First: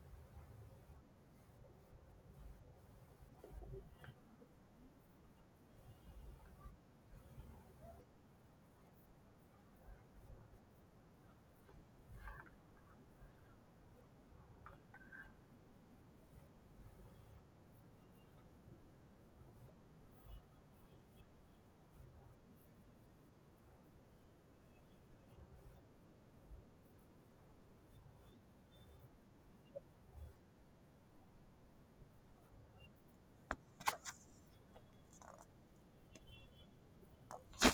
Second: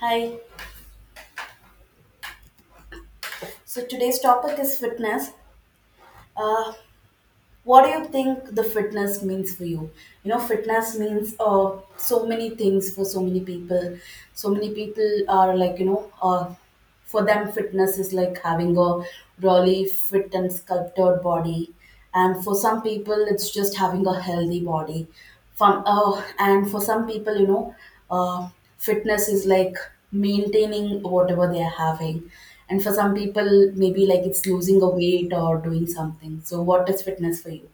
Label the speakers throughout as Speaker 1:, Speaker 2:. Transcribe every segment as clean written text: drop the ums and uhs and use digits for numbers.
Speaker 1: Hi. So today's topic is fitness. Uh, what do you think the fitness means for you? You know, fitness means so many things for so many people. So many people are like, for them, fitness is like having a really fit and sculpted body. And for some people, it's just having a healthy body. And for some people, uh, fitness is like maintaining whatever they are having. And for some people, maybe like it's losing a weight or doing something. So, what is fitness for you?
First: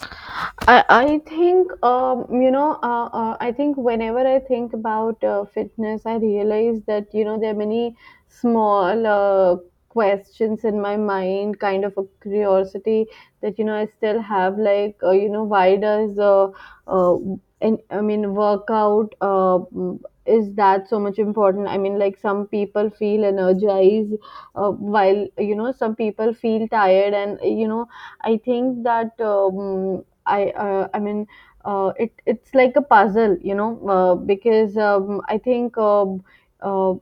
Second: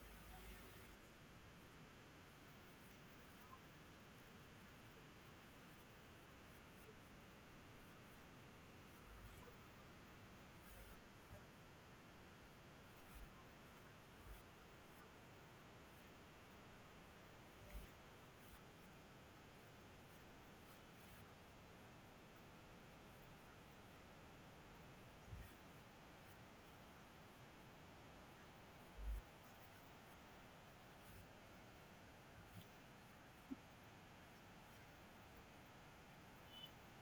Speaker 2: I think, I think whenever I think about fitness, I realize that you know there are many small questions in my mind, kind of a curiosity that you know I still have, like you know, why does uh, and I mean workout, is that so much important? I mean, like, some people feel energized, while you know some people feel tired, and you know, I think that. I mean it's like a puzzle, you know, because I think, uh,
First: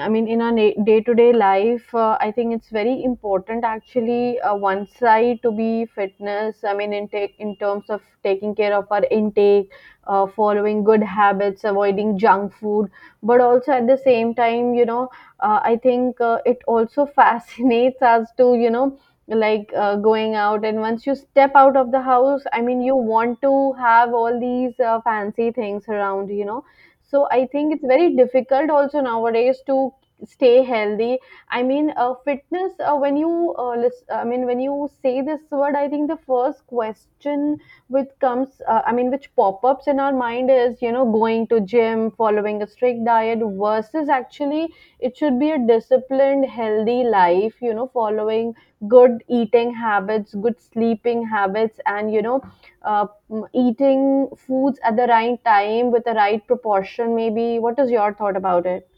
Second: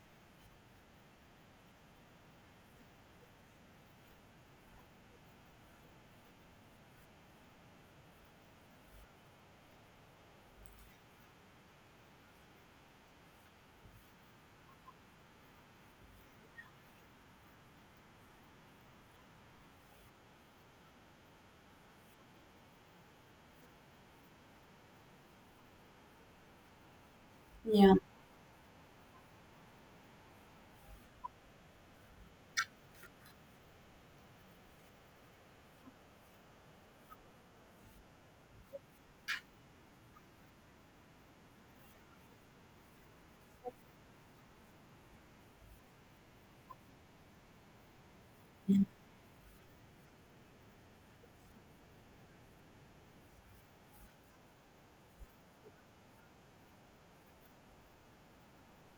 Speaker 2: I mean, in our day to day life, I think it's very important, actually, one side to be fitness. I mean, in terms of taking care of our intake, following good habits, avoiding junk food, but also at the same time, you know, I think it also fascinates us to you know, like going out. And once you step out of the house, I mean, you want to have all these fancy things around, you know. So I think it's
Speaker 1: Yeah.
Speaker 2: very difficult also nowadays to stay healthy. I mean, fitness, when you I mean, when you say this word, I think the first question which comes, I mean, which pop ups in our mind, is you know, going to gym, following a strict diet, versus actually it should be a disciplined healthy life, you know, following good eating habits, good sleeping habits, and eating foods at the right time with the right proportion. Maybe what is your thought about it?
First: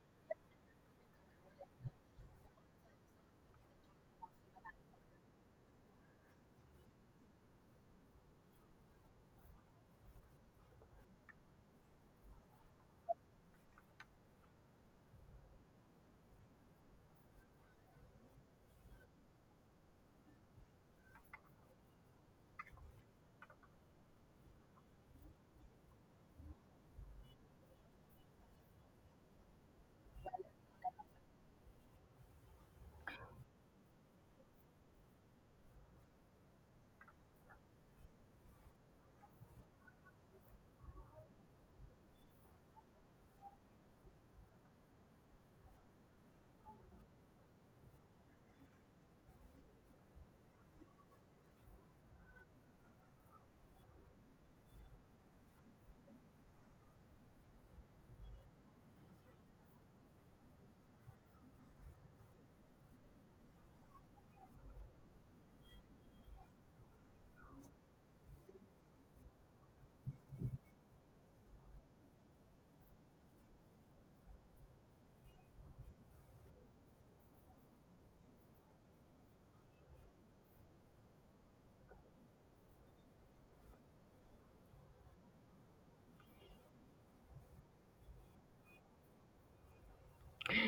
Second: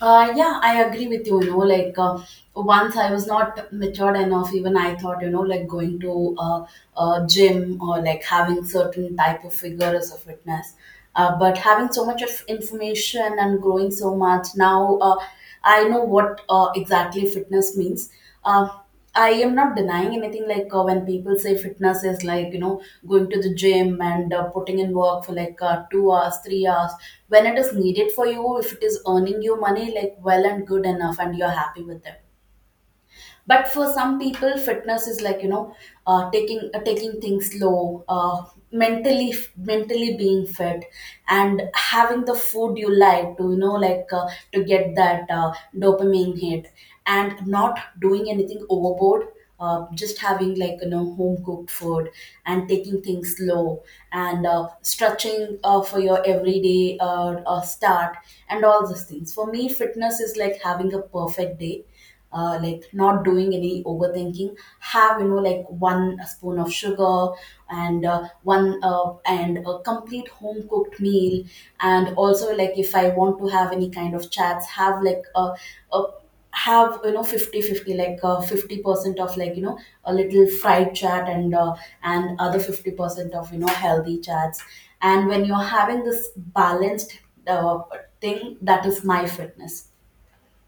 Speaker 1: Yeah, I agree with you. You know, like once I was not matured enough, even I thought, going to a gym or like having certain type of figure as a fitness. But having so much of information and growing so much now, I know what exactly fitness means. Uh, I am not denying anything like when people say fitness is like going to the gym and putting in work for like 2 hours, 3 hours. When it is needed for you, if it is earning you money, like well and good enough, and you're happy with it, but for some people fitness is like taking taking things slow, mentally being fit, and having the food you like to, to get that dopamine hit, and not doing anything overboard, just having like home cooked food, and taking things slow, and stretching for your everyday start, and all those things. For me fitness is like having a perfect day, like not doing any overthinking, have one spoon of sugar, and one and a complete home cooked meal, and also like if I want to have any kind of chats, have like a have 50 fifty, like 50% of, a little fried chat, and other 50% of, healthy chats. And when you're having this balanced, uh, thing, that is my fitness.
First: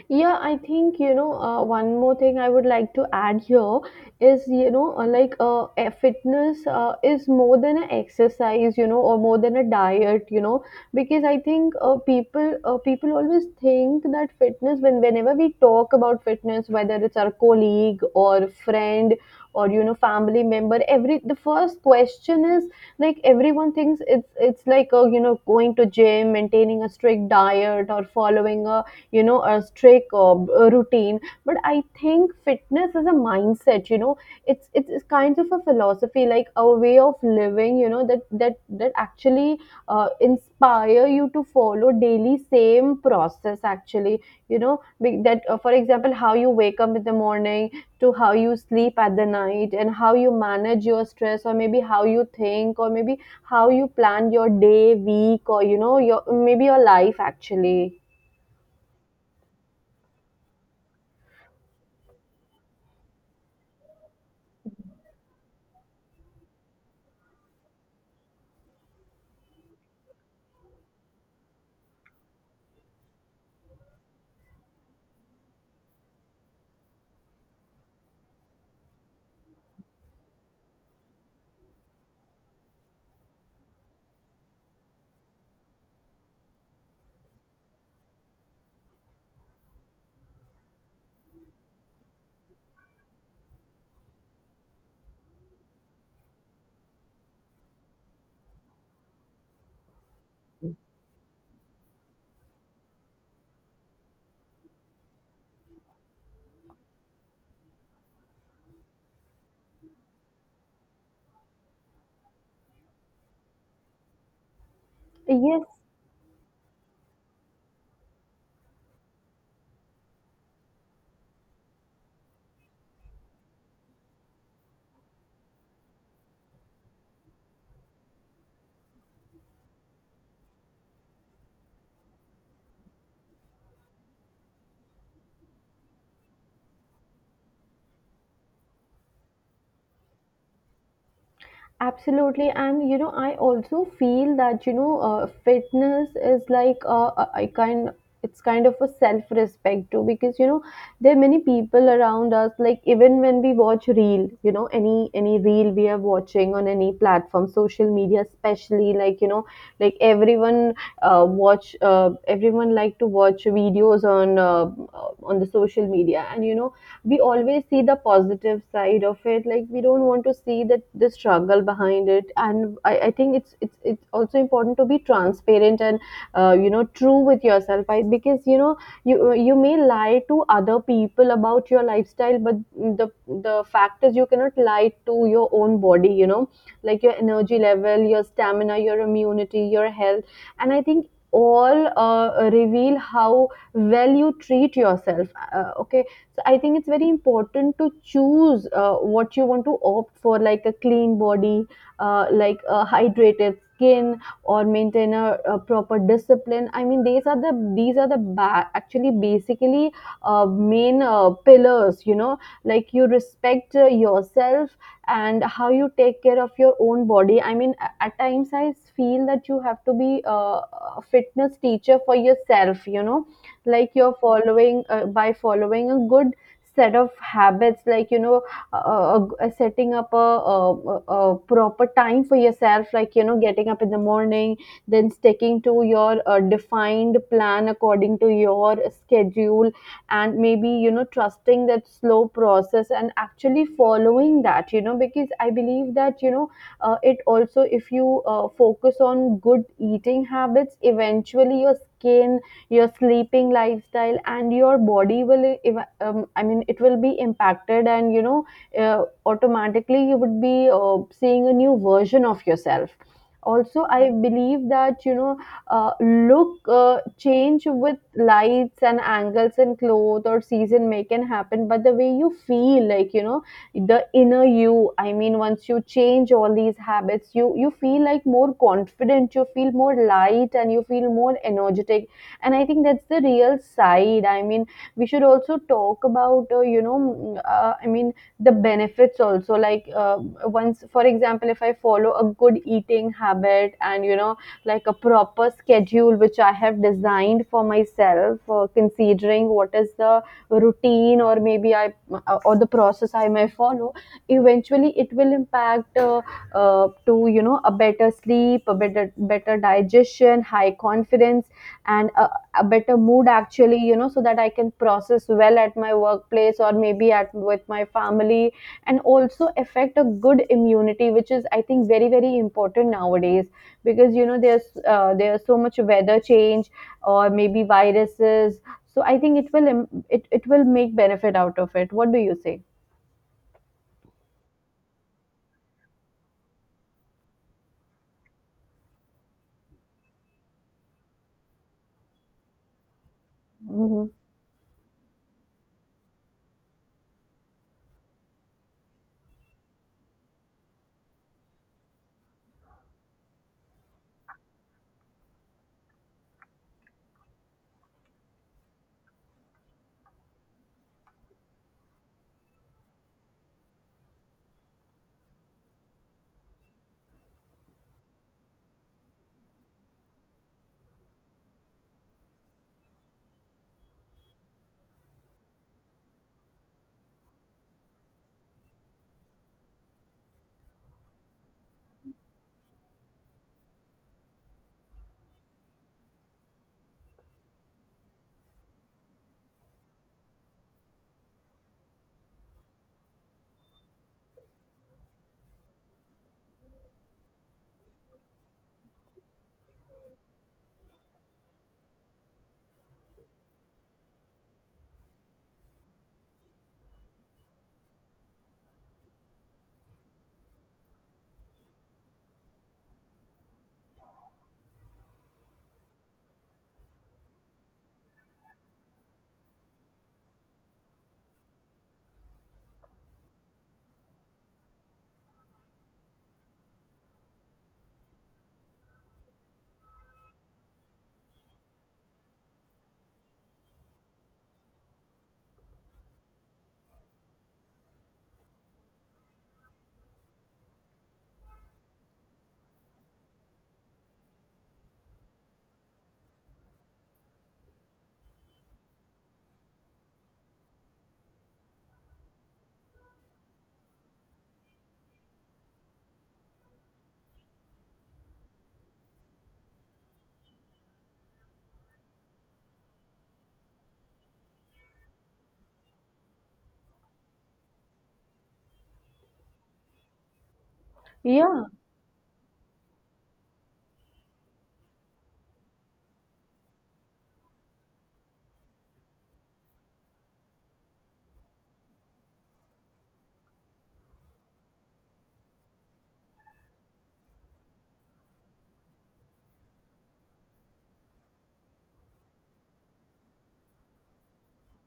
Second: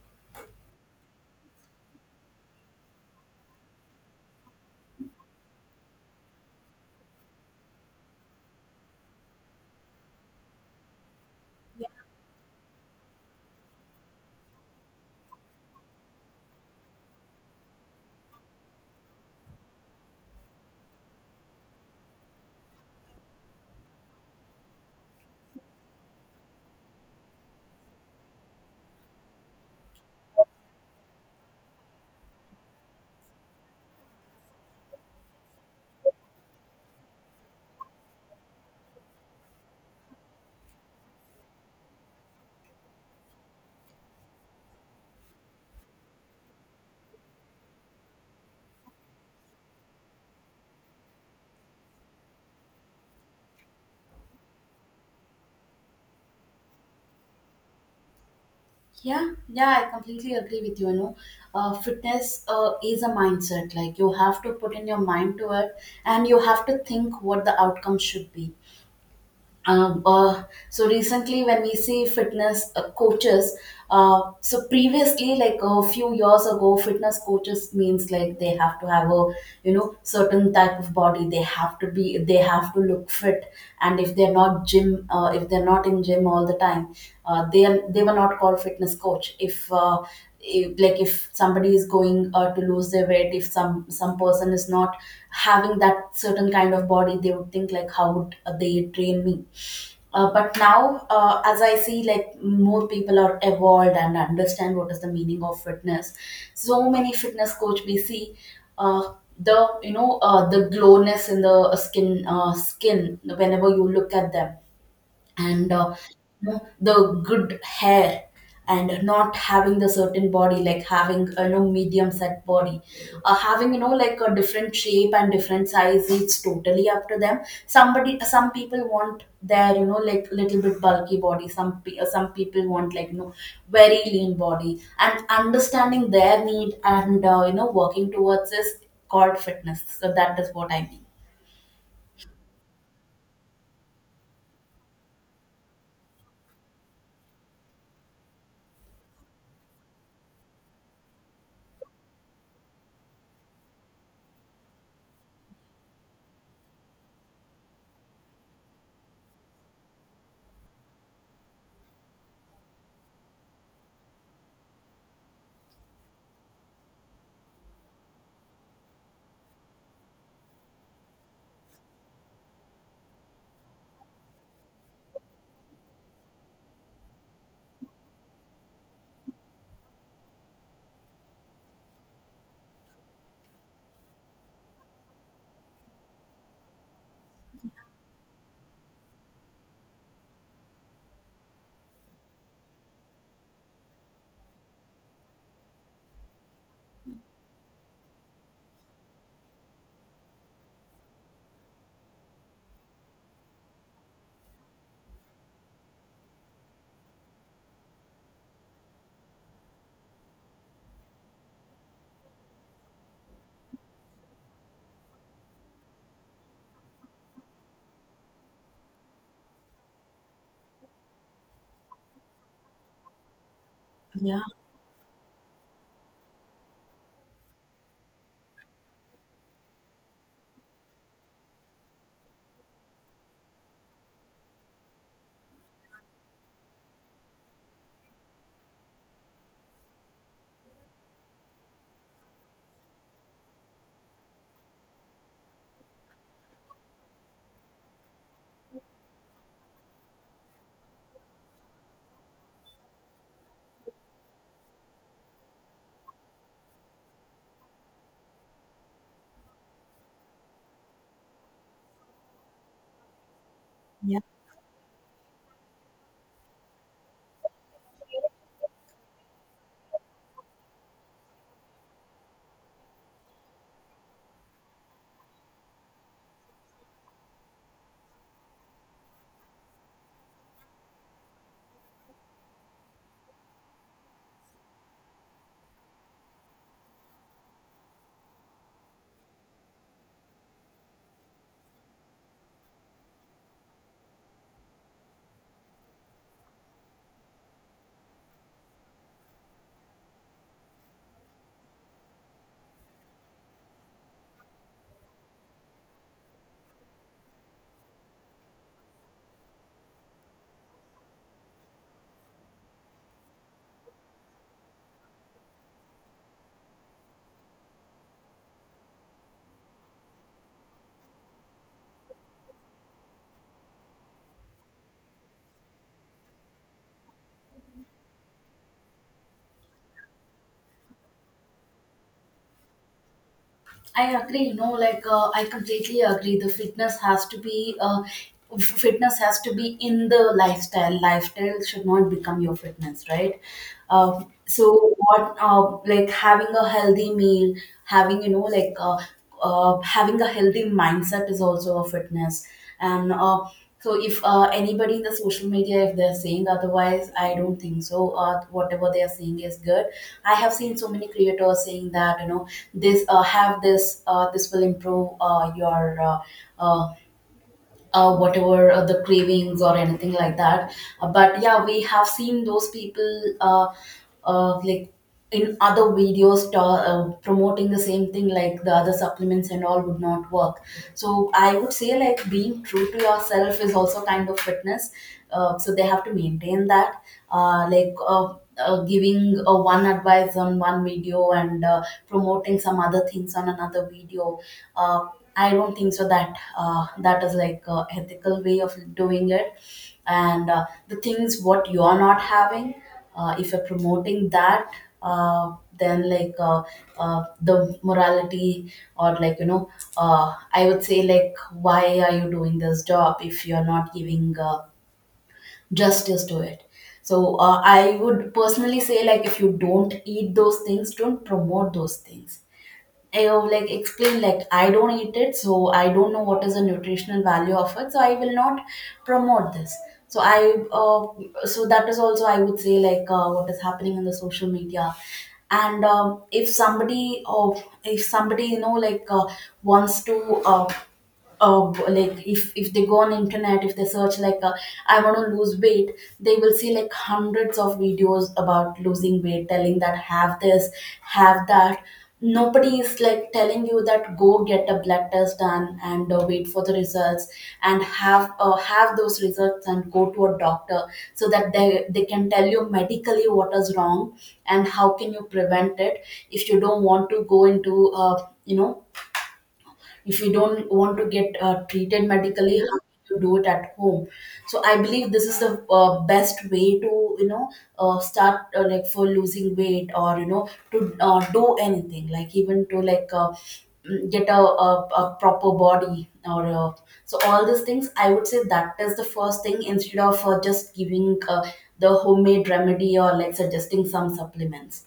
Speaker 2: Yeah, I think, you know, one more thing I would like to add here is, you know, like a fitness is more than an exercise, you know, or more than a diet, you know, because I think, people always think that fitness, whenever we talk about fitness, whether it's our colleague or friend or, you know, family member, every the first question is, like everyone thinks it's like, you know, going to gym, maintaining a strict diet, or following a, you know, a strict or a routine. But I think fitness is a mindset, you know. It's kind of a philosophy, like a way of living, you know, that actually inspire you to follow daily same process actually, you know be- that for example, how you wake up in the morning to how you sleep at the night, and how you manage your stress, or maybe how you think, or maybe how you plan your day, week, or you know, your, maybe your life actually.
Speaker 1: Yeah, yeah, I completely agree with you. You know, fitness is a mindset. Like you have to put in your mind to it, and you have to think what the outcome should be. Um, uh, so recently, when we see fitness coaches, so previously, like a few years ago, fitness coaches means like they have to have a, certain type of body. They have to be, they have to look fit, and if they're not if they're not in gym all the time, they are, they were not called fitness coach. If like if somebody is going to lose their weight, if some person is not having that certain kind of body, they would think like, how would they train me? But now, as I see, like more people are evolved and understand what is the meaning of fitness. So many fitness coach we see, the you know the glowness in the skin, skin whenever you look at them,
Speaker 2: Yes.
Speaker 1: and the good hair, and not having the certain body, like having medium set body, having like a different shape and different size. It's totally up to them. Somebody, some people want their, little bit bulky body. Some people want, very lean body, and understanding their need and, working towards this called fitness. So that is what I mean.
Speaker 2: Absolutely, and you know, I also feel that, you know, fitness is like, a- I kind it's kind of a self-respect too, because you know there are many people around us. Like even when we watch reel, you know, any reel we are watching on any platform, social media especially, like, you know, like everyone, watch everyone like to watch videos on, on the social media, and you know, we always see the positive side of it, like we don't want to see that the struggle behind it. And I think it's, it's also important to be transparent and, you know, true with yourself. I, because you know, you may lie to other people about your lifestyle, but the fact is you cannot lie to your own body, you know, like your energy level, your stamina, your immunity, your health. And I think all, reveal how well you treat yourself. Okay. So I think it's very important to choose, what you want to opt for, like a clean body, like a hydrated skin, or maintain a proper discipline. I mean, these are the actually, basically, uh, main pillars, you know, like you respect, yourself, and how you take care of your own body. I mean, at times I feel that you have to be, a fitness teacher for yourself, you know, like you're
Speaker 1: Yeah,
Speaker 2: following, by following a good set of habits, like, you know, setting up a proper time for yourself, like, you know, getting up in the morning, then sticking to your, defined plan according to your schedule, and maybe, you know, trusting that slow process and actually following that, you know, because I believe that, you know, it also, if you, focus on good eating habits, eventually your skin, your sleeping lifestyle, and your body will I mean, it will be impacted. And you know, automatically, you would be, seeing a new version of yourself. Also, I
Speaker 1: yeah.
Speaker 2: believe that, you know, look change with lights and angles and clothes or season may can happen, but the way you feel, like, you know, the inner you. I mean, once you change all these habits, you feel like more confident, you feel more light, and you feel more energetic. And I think that's the real side. I mean, we should also talk about, I mean, the benefits also, like, once, for example, if I follow a good eating habit, and, you know, like a proper schedule which I have designed for myself, considering what is the routine, or maybe I, or the process I may follow, eventually it will impact, to you know, a better sleep, a better digestion, high confidence, and a better mood, actually, you know, so that I can process well at my workplace, or maybe at with my family. And also affect a good immunity, which is, I think, very very important nowadays, because you know, there's, there's so much weather change, or maybe viruses. So I think it will it will make benefit out of it. What do you say?
Speaker 1: I agree. You know, I completely agree. The fitness has to be fitness has to be in the lifestyle. Lifestyle should not become your fitness, right?
Speaker 2: Hmm.
Speaker 1: So what, like having a healthy meal, having, having a healthy mindset is also a fitness. And so if anybody in the social media, if they're saying otherwise, I don't think so whatever they are saying is good. I have seen so many creators saying that, this, have this, this will improve your, uh, uh, whatever the cravings or anything like that. But yeah, we have seen those people, uh, like in other videos promoting the same thing, like the other supplements and all would not work. So I would say like being true to yourself is also kind of fitness. So they have to maintain that. Giving one advice on one video and promoting some other things on another video. Uh, I don't think so that that is like a ethical way of doing it. And the things what you are not having, if you're promoting that, uh, then like uh, the morality, or I would say like, why are you doing this job if you're not giving justice to it? So I would personally say like, if you don't eat those things, don't promote those things. I will like explain, like I don't eat it, so I don't know what is the nutritional value of it, so I will not promote this. So that is also I would say, like what is happening in the social media. And if somebody, or if somebody wants to. Uh, like if they go on internet, if they search like, I want to lose weight, they will see like hundreds of videos about losing weight telling that, have this, have that. Nobody is like telling you that, go get a blood test done and wait for the results, and have those results, and go to a doctor, so that they can tell you medically what is wrong and how can you prevent it. If you don't want to go into, you know if you don't want to get
Speaker 2: Yeah.
Speaker 1: treated medically, how can you do it at home? So I believe this is the best way to, you know start, like for losing weight, or you know, to do anything, like even to like, get a, a proper body, or so all these things I would say that is the first thing, instead of just giving the homemade remedy, or like suggesting some supplements.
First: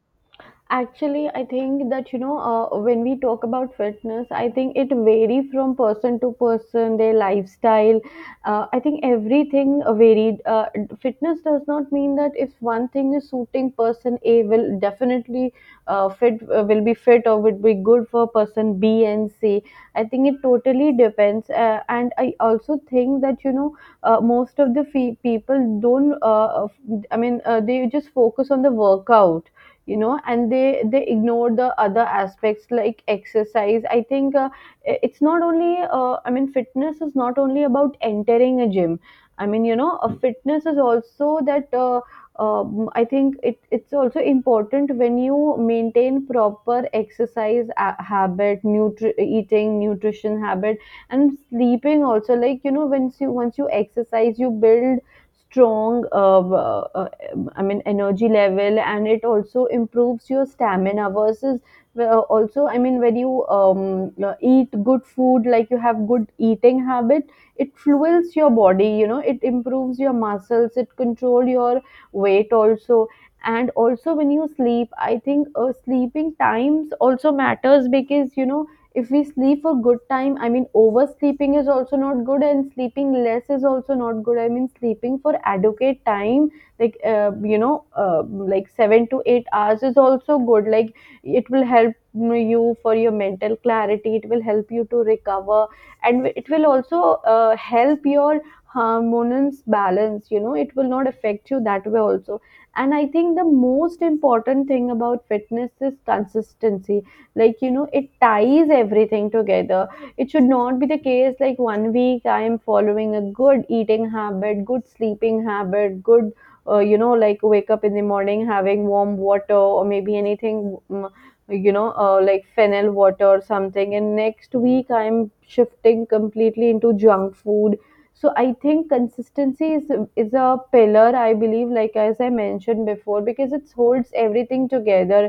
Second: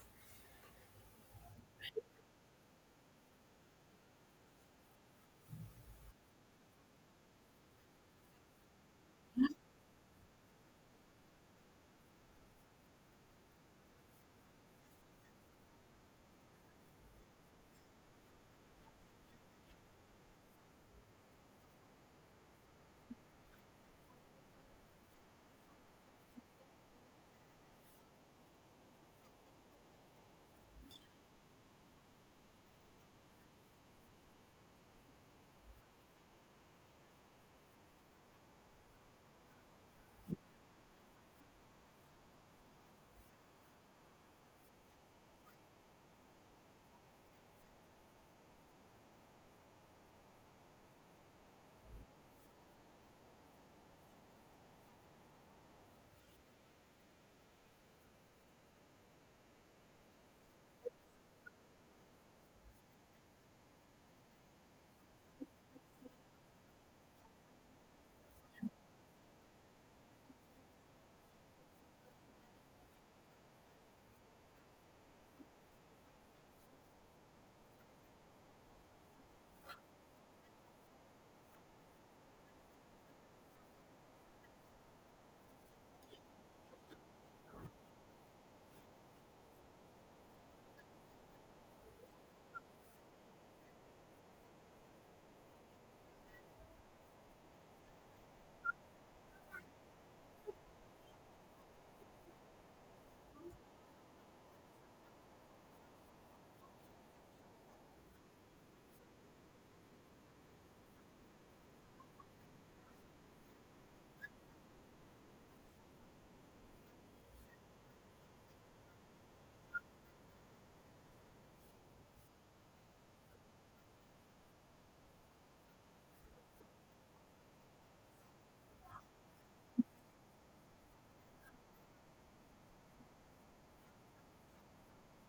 Speaker 2: Actually, I think that, you know, when we talk about fitness, I think it varies from person to person, their lifestyle. I think everything varied. Fitness does not mean that if one thing is suiting person A, will definitely, fit will be fit or would be good for person B and C. I think it totally depends, and I also think that, you know, most of the people don't. I mean, they just focus on the workout, you know, and they ignore the other aspects like exercise. I think, it's not only, I mean, fitness is not only about entering a gym. I mean, you know, a fitness is also that, I think it's also important when you maintain proper exercise, habit, eating, nutrition habit, and sleeping also. Like, you know, once you exercise, you build strong, I mean, energy level, and it also improves your stamina, versus, also, I mean, when you, eat good food, like you have good eating habit, it fuels your body. You know, it improves your muscles, it control your weight also. And also when you sleep, I think, sleeping times also matters, because you know, if we sleep for good time, I mean, oversleeping is also not good, and sleeping less is also not good. I mean, sleeping for adequate time, like, like 7 to 8 hours is also good. Like, it will help you for your mental clarity, it will help you to recover, and it will also, help your hormones balance, you know. It will not affect you that way also. And I think the most important thing about fitness is consistency, like, you know, it ties everything together. It should not be the case like 1 week I am following a good eating habit, good sleeping habit, good, you know, like wake up in the morning having warm water, or maybe anything, you know, like fennel water or something, and next week I'm shifting completely into junk food. So I think consistency is a pillar, I believe, like as I mentioned before, because it holds everything together.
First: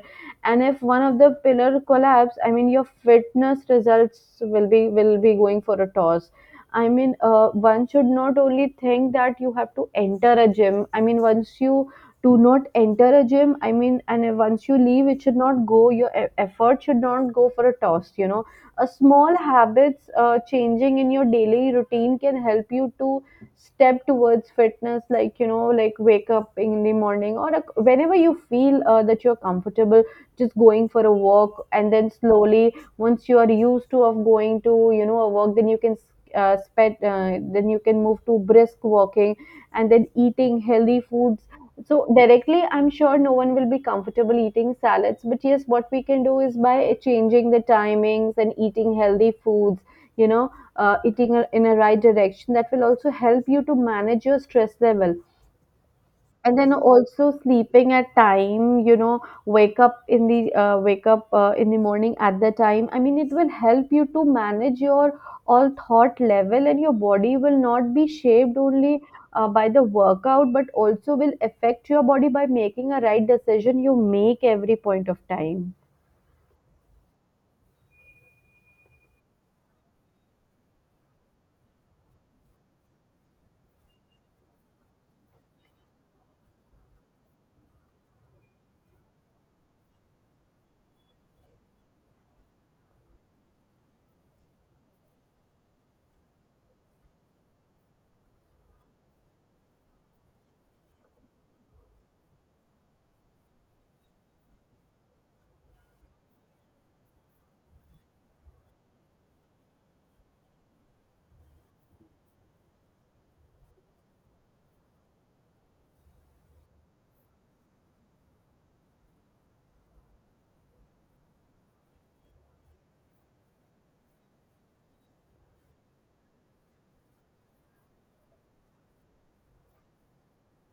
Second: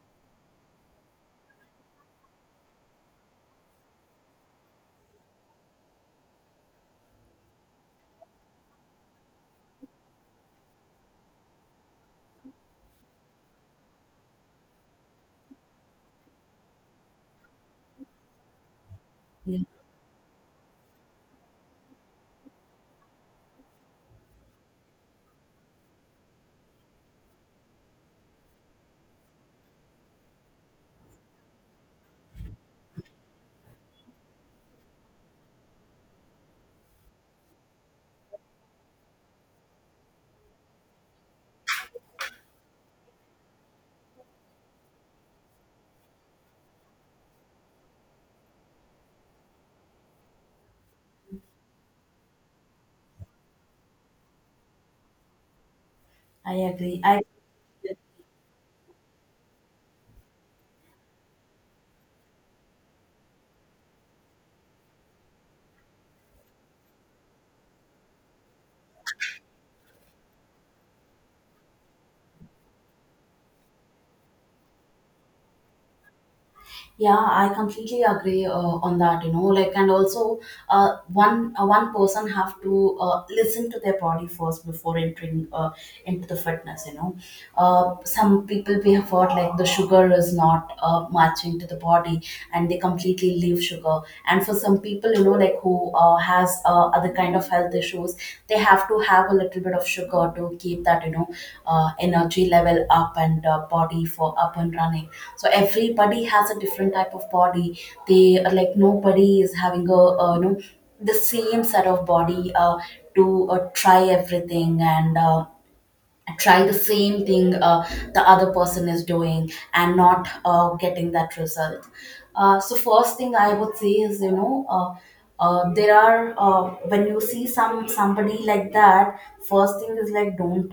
Speaker 2: And if one of the pillar collapse, I mean, your fitness results will be, going for a toss. I mean, one should not only think that you have to enter a gym. I mean, once you do not enter a gym, I mean, and once you leave, it should not go, your effort should not go for a toss, you know. A small
Speaker 1: Yeah,
Speaker 2: habits changing in your daily routine can help you to step towards fitness, like, you know, like wake up in the morning or whenever you feel that you're comfortable, just going for a walk. And then slowly, once you are used to of going to, you know, a walk, then you can then you can move to brisk walking and then eating healthy foods. So directly, I'm sure no one will be comfortable eating salads, but yes, what we can do is by changing the timings and eating healthy foods, you know, eating in a right direction, that will also help you to manage your stress level.
Speaker 1: I
Speaker 2: And then
Speaker 1: agree, I.
Speaker 2: also sleeping at time, you know, wake up in the wake up in the morning at the time, I mean it will help you to manage your all thought level. And your body will not be shaped only by the workout, but also will affect your body by making a right decision you make every point of time.
Speaker 1: Yeah, I completely agree on that. You know, like, and also, one person have to listen to their body first before entering into the fitness. You know, some people we have heard like the sugar is not matching to the body, and they completely leave sugar. And for some people, who has other kind of health issues, they have to have a little bit of sugar to keep that, energy level up, and body for up and running. So everybody has a different type of body. They are like nobody is having a, the same set of body, to try everything, and try the same thing the other person is doing, and not getting that result. So first thing I would say is, there are, when you see some somebody like that, first thing is like, don't,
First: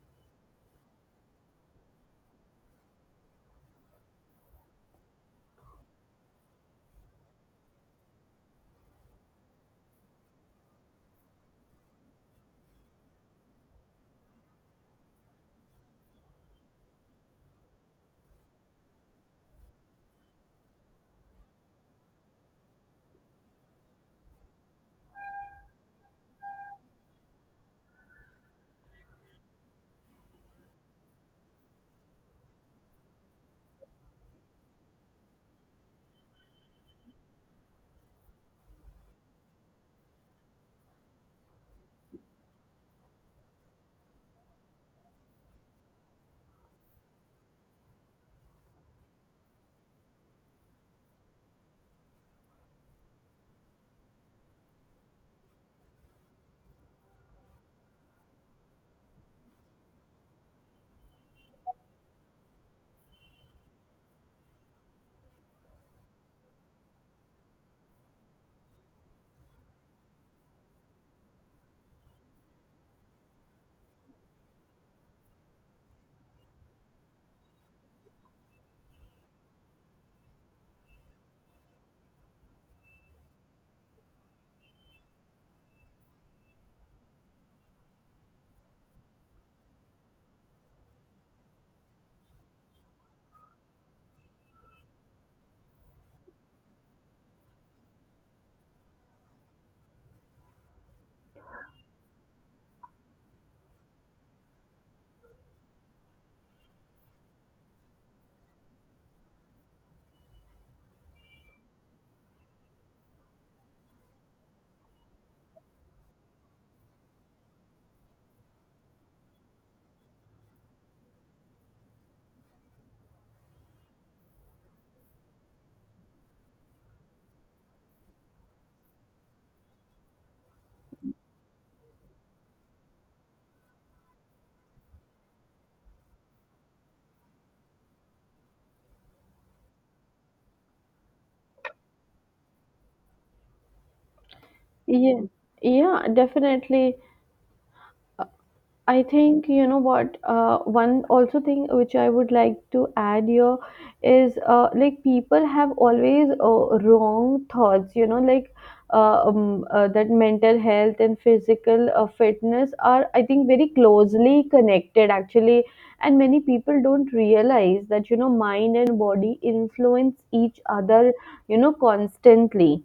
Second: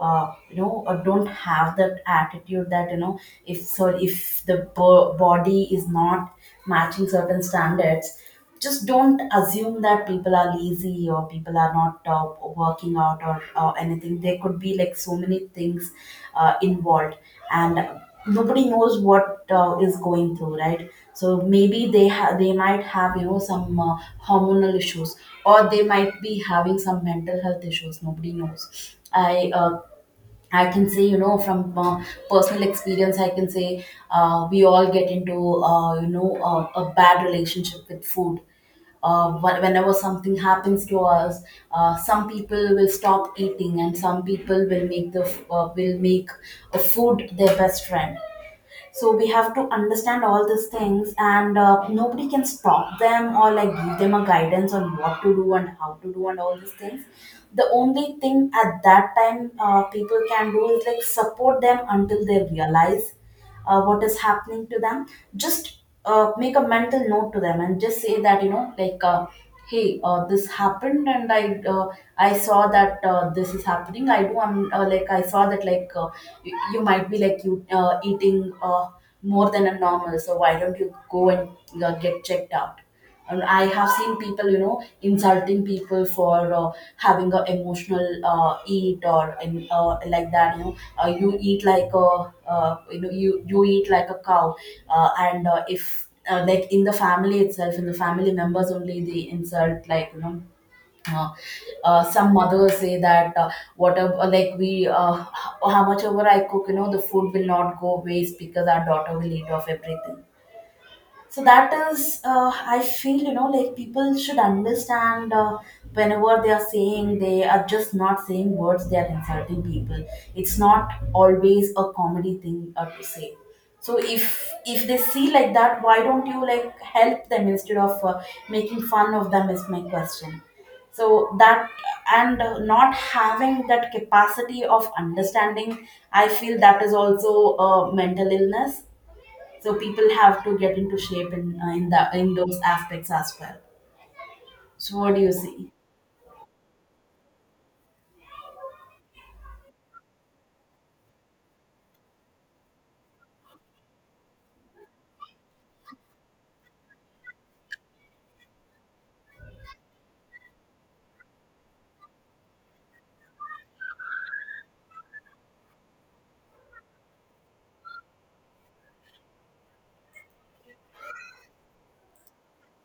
Speaker 1: don't have that attitude that, you know, if so if the body is not matching certain standards, just don't assume that people are lazy, or people are not working out, or anything. There could be like so many things involved, and nobody knows what is going through, right? So maybe they they might have, you know, some hormonal issues, or they might be having some mental health issues. Nobody knows. i uh, I can say, you know, from personal experience, I can say, we all get into a bad relationship with food. Whenever something happens to us, some people will stop eating, and some people will make will make a food their best friend. So we have to understand all these things, and nobody can stop them or like give them a guidance on what to do and how to do and all these things. The only thing at that time people can do is like support them until they realize what is happening to them. Just make a mental note to them and just say that, you know, like hey, this happened. And uh, I saw that this is happening. I'm like I saw that, like, you might be like you eating more than a normal, so why don't you go and get checked out. And I have seen people, you know, insulting people for having a emotional eat or, and like that, you know, you eat like a you know, you eat like a cow. Uh, and uh, if uh, like in the family itself, in the family members only, they insult like, you know. Uh, some mothers say that, whatever, like we how much ever I cook, you know, the food will not go waste because our daughter will eat off everything. So that is I feel, you know, like people should understand whenever they are saying, they are just not saying words, they are insulting people. It's not always a comedy thing to say. So if they see like that, why don't you like help them instead of making fun of them is my question. So that, and not having that capacity of understanding, I feel that is also a mental illness. So people have to get into shape in the in those aspects as well. So what do
Speaker 2: Yeah,
Speaker 1: you see?
Speaker 2: yeah, definitely. I think, you know what, one also thing which I would like to add here is like people have always wrong thoughts, you know, like that mental health and physical fitness are, I think, very closely connected actually. And many people don't realize that, you know, mind and body influence each other, you know, constantly.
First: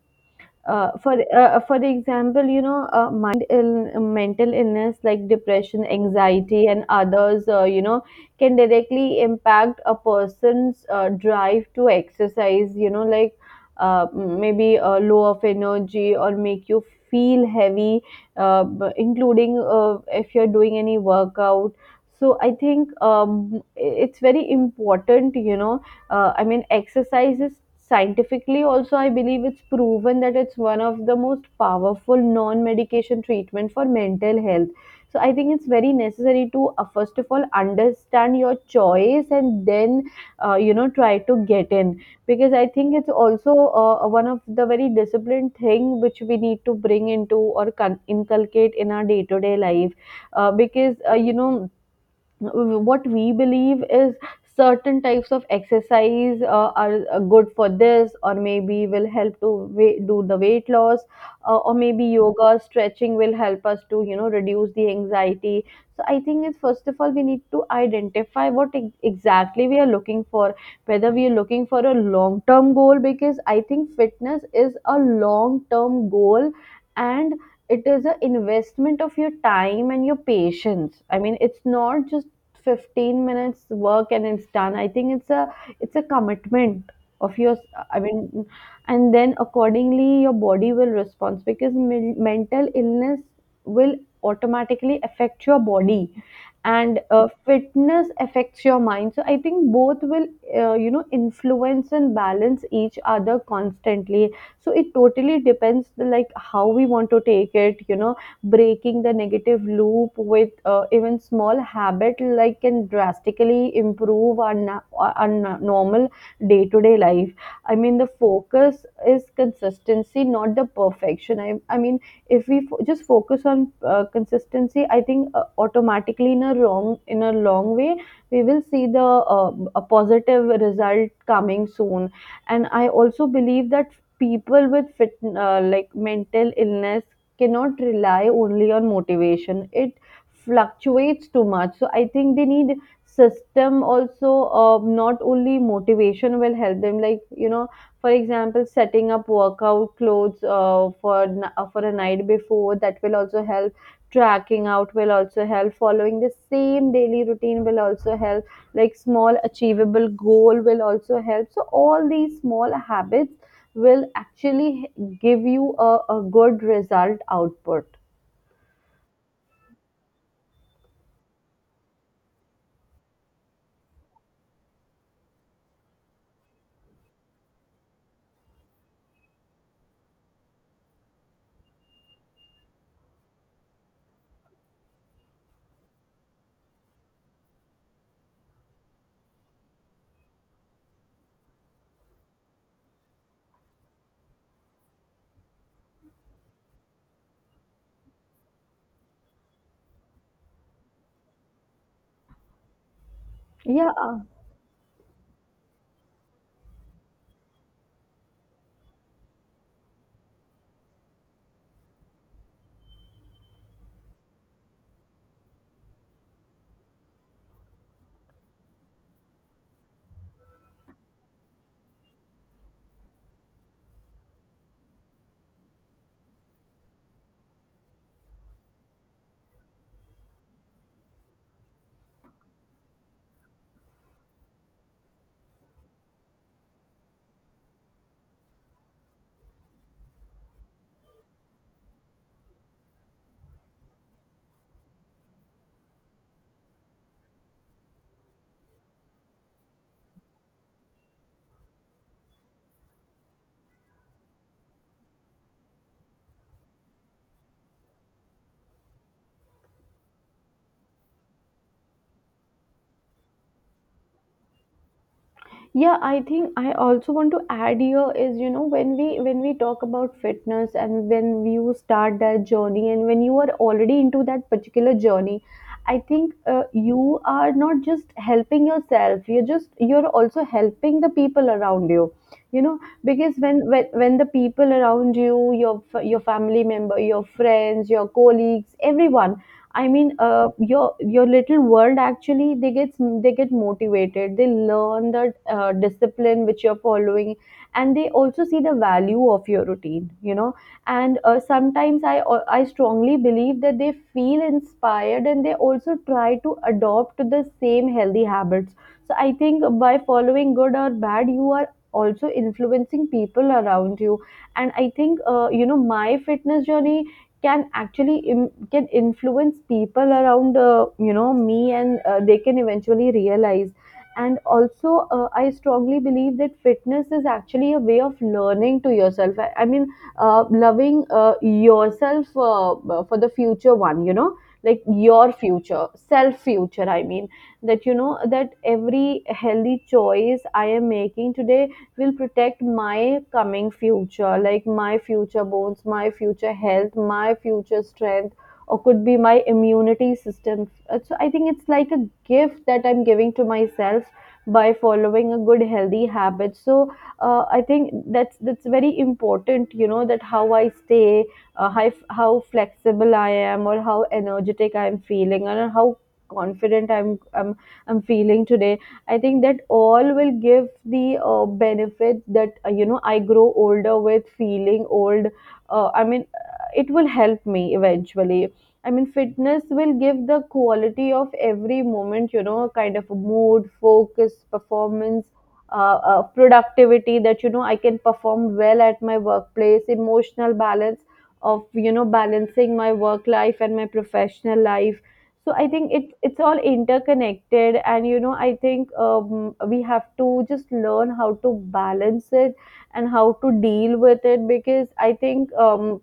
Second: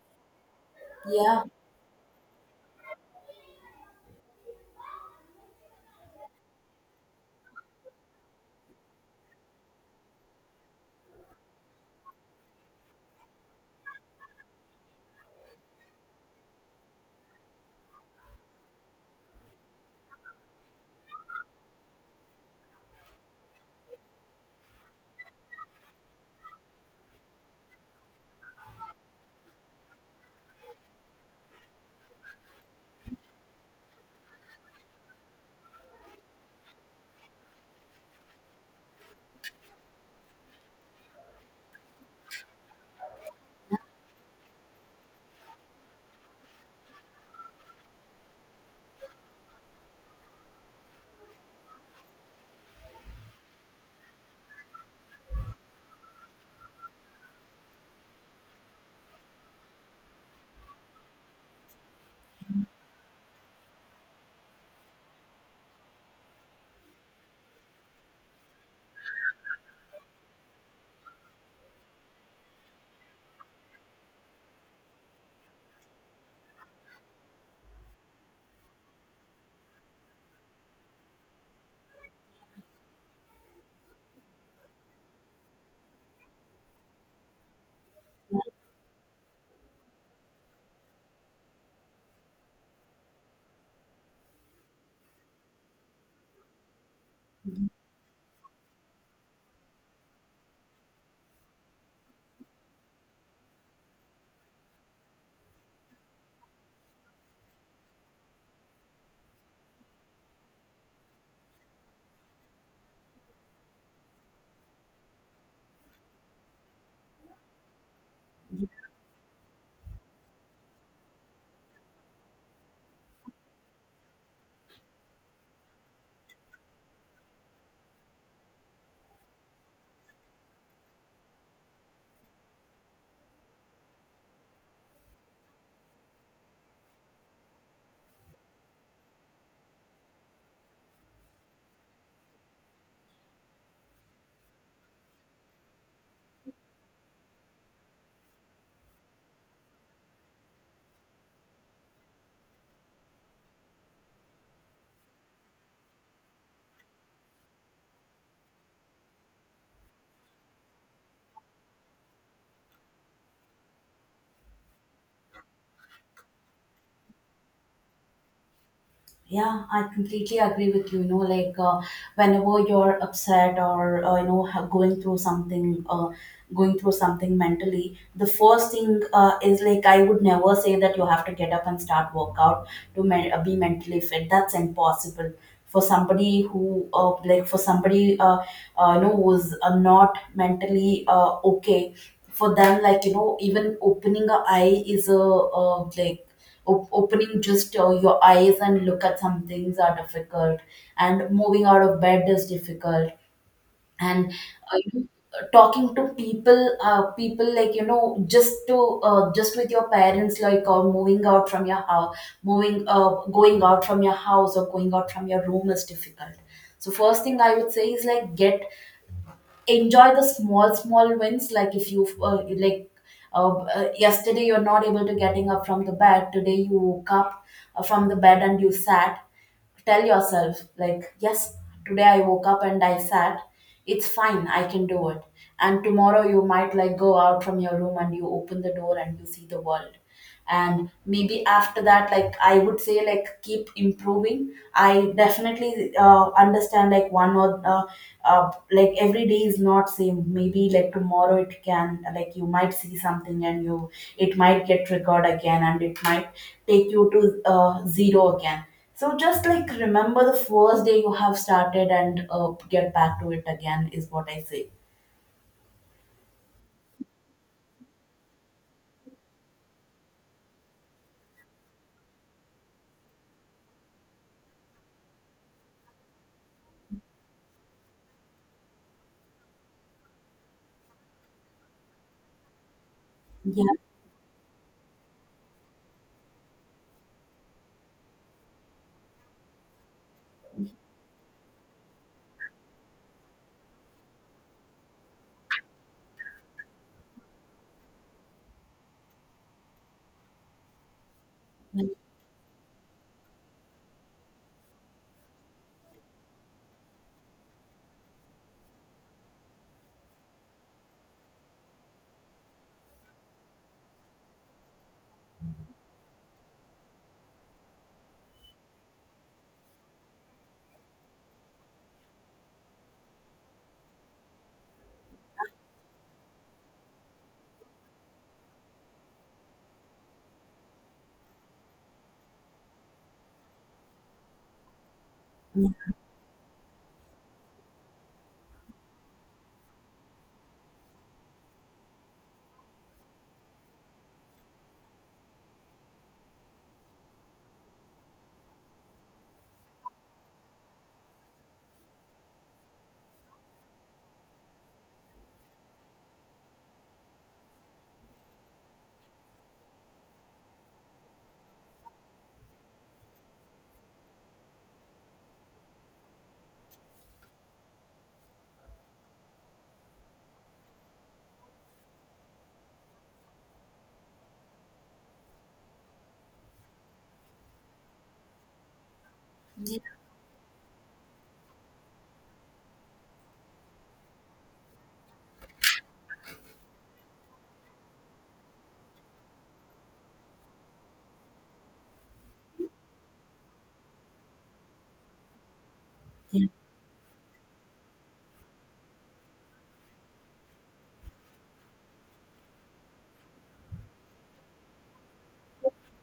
Speaker 1: Yeah.
Speaker 2: For example, you know, mental illness like depression, anxiety, and others, you know, can directly impact a person's drive to exercise. You know, like maybe low of energy, or make you feel heavy, including if you're doing any workout. So I think, it's very important, you know, I mean exercise is scientifically also, I believe it's proven that it's one of the most powerful non medication treatment for mental health. So I think it's very necessary to first of all understand your choice, and then you know, try to get in. Because I think it's also one of the very disciplined thing which we need to bring into or inculcate in our day to day life, because you know, what we believe is certain types of exercise are good for this, or maybe will help to weight, do the weight loss, or maybe yoga stretching will help us to, you know, reduce the anxiety. So I think it's first of all we need to identify what exactly we are looking for, whether we are looking for a long term goal, because I think fitness is a long term goal. And it is an investment of your time and your patience. I mean, it's not just 15 minutes work and it's done. I think it's a, it's a commitment of yours. I mean, and then accordingly your body will respond, because mental illness will automatically affect your body, and fitness affects your mind. So I think both will you know, influence and balance each other constantly. So it totally depends like how we want to take it, you know. Breaking the negative loop with even small habit like can drastically improve our normal day-to-day life. I mean, the focus is consistency, not the perfection. I mean, if we just focus on consistency, I think automatically in a wrong, in a long way, we will see the a positive result coming soon. And I also believe that people with like mental illness cannot rely only on motivation. It fluctuates too much, so I think they need system also. Not only motivation will help them, like, you know, for example, setting up workout clothes for a night before, that will also help. Tracking out will also help. Following the same daily routine will also help. Like small achievable goal will also help. So all these small habits will actually give you a good result output.
Speaker 1: Yeah, I completely agree with you. You know, like whenever you're upset or you know going through something mentally, the first thing is like I would never say that you have to get up and start workout to be mentally fit. That's impossible for somebody who like for somebody you know who's not mentally okay. For them, like you know, even opening a eye is a like opening just your eyes and look at some things are difficult, and moving out of bed is difficult.
Speaker 2: Yeah,
Speaker 1: and uh, you- Talking to people people, like you know, just to just with your parents, like, or moving out from your house, moving going out from your house or going out from your room is difficult. So first thing I would say is like get, enjoy the small small wins. Like if you like yesterday you're not able to getting up from the bed, today you woke up from the bed and you sat, tell yourself like yes, today I woke up and I sat, it's fine, I can do it. And tomorrow you might like go out from your room, and you open the door and you see the world. And maybe after that, like I would say, like keep improving. I definitely understand, like one or like every day is not same. Maybe like tomorrow it can like you might see something and you, it might get triggered again, and it might take you to zero again. So just like remember the first day you have started, and get back to it again is what I say.
Speaker 2: yeah, I think I also want to add here is, you know, when we, when we talk about fitness and when you start that journey and when you are already into that particular journey, I think you are not just helping yourself, you're just, you're also helping the people around you. You know, because when
Speaker 1: Yeah,
Speaker 2: when when the people around you, your your family member, your friends, your colleagues, everyone, I mean, your little world actually, they get motivated. They learn the discipline which you're following, and they also see the value of your routine. You know, and
Speaker 1: yeah,
Speaker 2: sometimes I strongly believe that they feel inspired, and they also try to adopt the same healthy habits. So I think by following good or bad, you are also influencing people around you. And I think you know, my fitness journey can actually can influence people around, you know, me, and they can eventually realize. And also I strongly believe that fitness is actually a way of learning to yourself. I mean, loving yourself for the future one, you know, like your
Speaker 1: yeah.
Speaker 2: future self, future, I mean. That, you know, that every healthy choice I am making today will protect my coming future, like my future bones, my future health, my future strength, or could be my immunity system. So I think it's like a gift that I'm giving to myself by following a good healthy habit. So I think that's very important, you know, that how I stay, how flexible I am, or how energetic I'm feeling, and how confident I'm feeling today. I think that all will give the benefit that, you know, I grow older with feeling old. I mean, it will help me eventually. I mean, fitness will give the quality of every moment, you know, kind of mood, focus, performance, productivity, that, you know, I can perform well at my workplace, emotional balance of, you know, balancing my work life and my professional life. So I think it's all interconnected, and you know, I think, we have to just learn how to balance it and how to deal with it. Because I think, um,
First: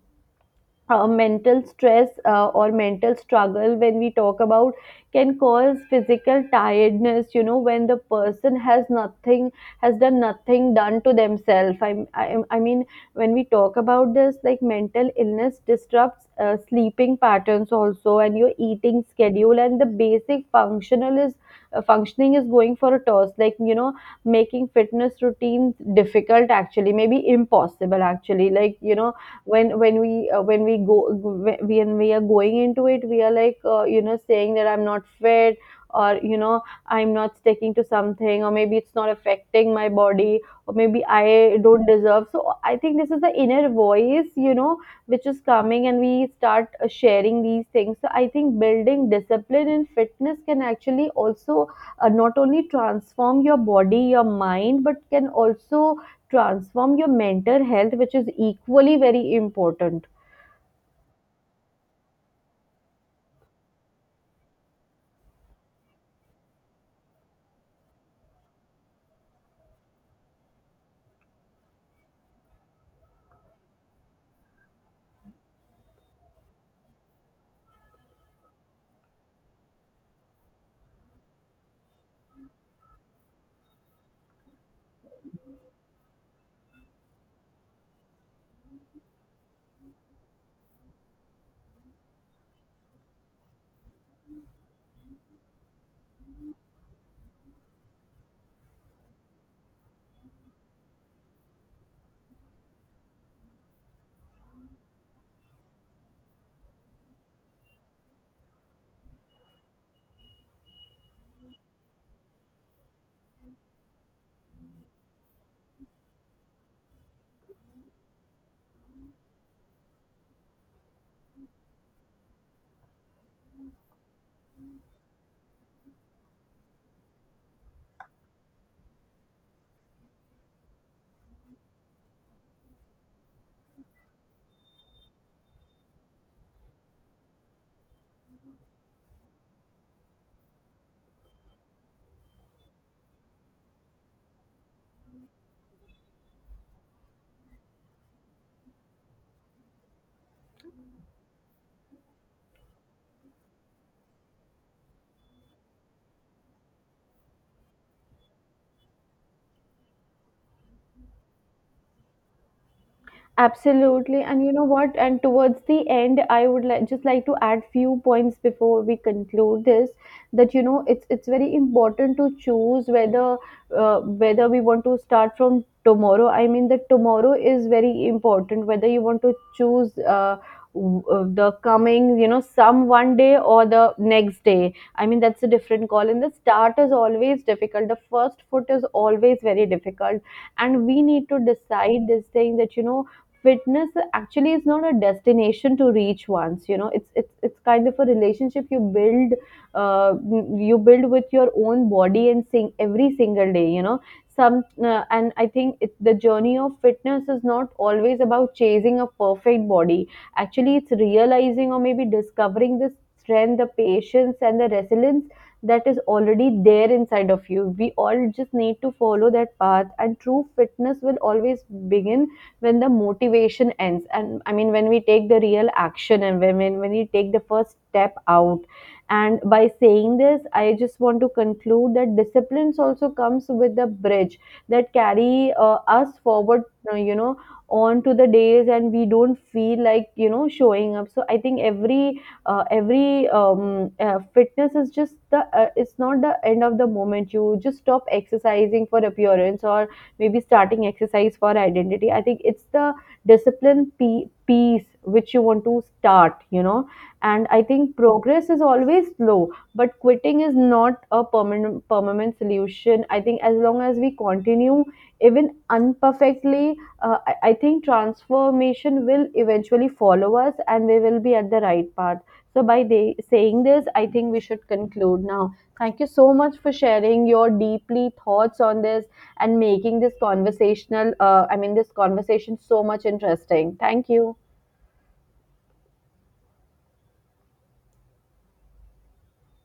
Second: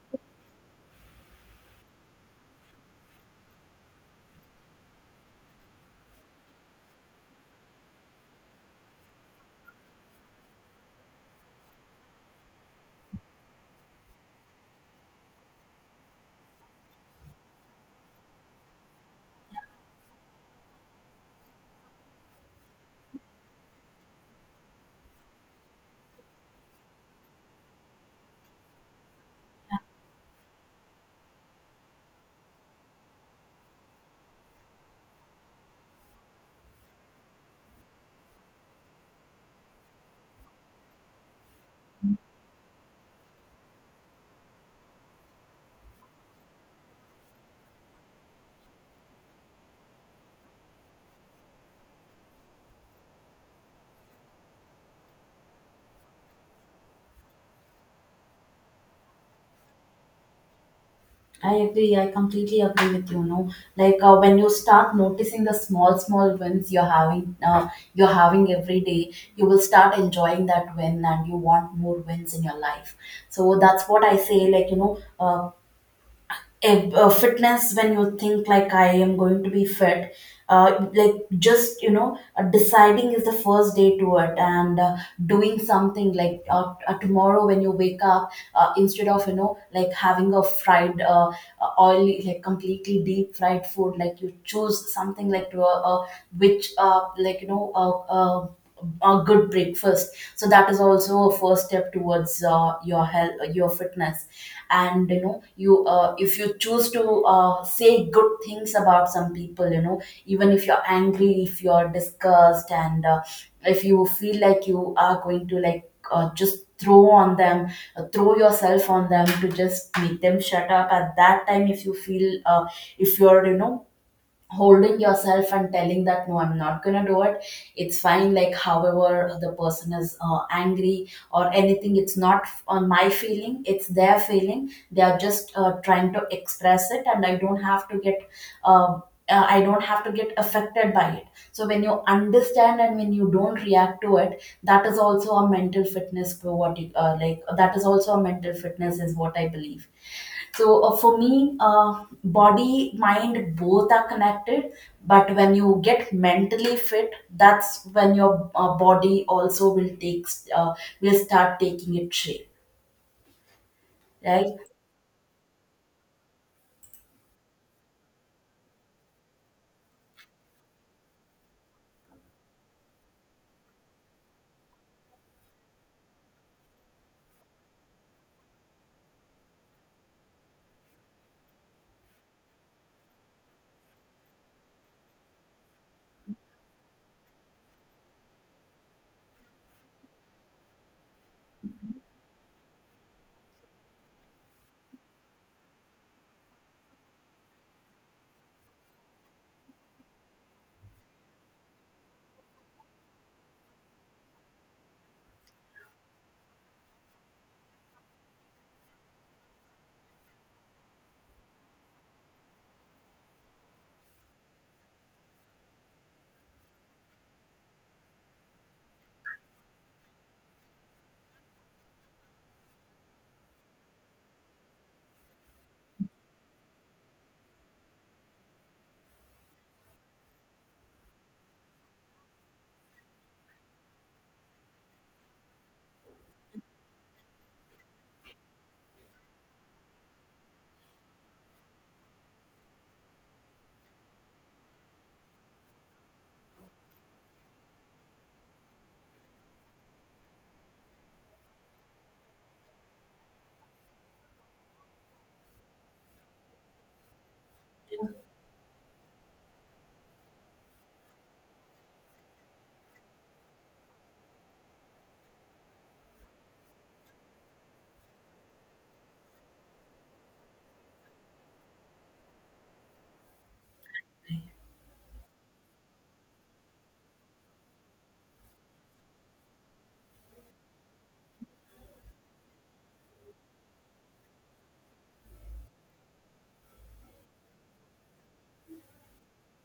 Speaker 2: uh, mental stress or mental struggle, when we talk about, can cause physical tiredness, you know, when the person has nothing, has done nothing done to themselves. I mean, when we talk about this, like mental illness disrupts sleeping patterns also, and your eating schedule, and the basic functional is, functioning is going for a toss, like, you know, making fitness routines difficult, actually maybe impossible actually, like, you know. When when we go when we are going into it, we are like, you know, saying that I'm not fit, or you know, I'm not sticking to something, or maybe it's not affecting my body, or maybe I don't deserve. So I think this is the inner voice, you know, which is coming, and we start sharing these things. So I think building discipline in fitness can actually also not only transform your body, your mind, but can also transform your mental health, which is equally very important.
Speaker 1: I agree. I completely agree with you. No, like when you start noticing the small, small wins you're having every day, you will start enjoying that win, and you want more wins in your life. So that's what I say. Like you know, if, fitness, when you think like I am going to be fit, like just you know deciding is the first day to it. And doing something like tomorrow when you wake up, instead of you know like having a fried oily, like completely deep fried food, like you choose something like to, which like you know a good breakfast. So that is also a first step towards your health, your fitness. And you know you if you choose to say good things about some people, you know, even if you're angry, if you're disgust, and if you feel like you are going to like just throw on them, throw yourself on them to just make them shut up, at that time if you feel if you're you know holding yourself and telling that no, I'm not going to do it, it's fine. Like however the person is angry or anything, it's not on my feeling, it's their feeling, they are just trying to express it, and I don't have to get uh, I don't have to get affected by it. So when you understand and when you don't react to it, that is also a mental fitness for what you like that is also a mental fitness is what I believe. So for me, body, mind, both are connected. But when you get mentally fit, that's when your body also will take uh, will start taking its shape,
Speaker 2: Absolutely. And you know
Speaker 1: right?
Speaker 2: what? And towards the end, I would like just like to add few points before we conclude this, that you know, it's very important to choose whether whether we want to start from tomorrow. I mean, that tomorrow is very important, whether you want to choose the coming, you know, some one day or the next day. I mean, that's a different call. And the start is always difficult. The first foot is always very difficult, and we need to decide this thing that, you know, fitness actually is not a destination to reach once, you know, it's kind of a relationship you build, uh, you build with your own body and sing every single day, you know, some, and I think it, the journey of fitness is not always about chasing a perfect body, actually it's realizing, or maybe discovering the strength, the patience, and the resilience that is already there inside of you. We all just need to follow that path, and true fitness will always begin when the motivation ends. And I mean, when we take the real action, and when we take the first step out. And by saying this, I just want to conclude that disciplines also comes with a bridge that carry us forward, you know, on to the days, and we don't feel like, you know, showing up. So I think every fitness is just the it's not the end of the moment. You just stop exercising for appearance, or maybe starting exercise for identity. I think it's the discipline piece which you want to start, you know. And I think progress is always slow, but quitting is not a permanent solution. I think as long as we continue, even unperfectly, I think transformation will eventually follow us, and we will be at the right path. So by saying this, I think we should conclude now. Thank you so much for sharing your deeply thoughts on this, and making this conversational, I mean, this conversation so much interesting. Thank you.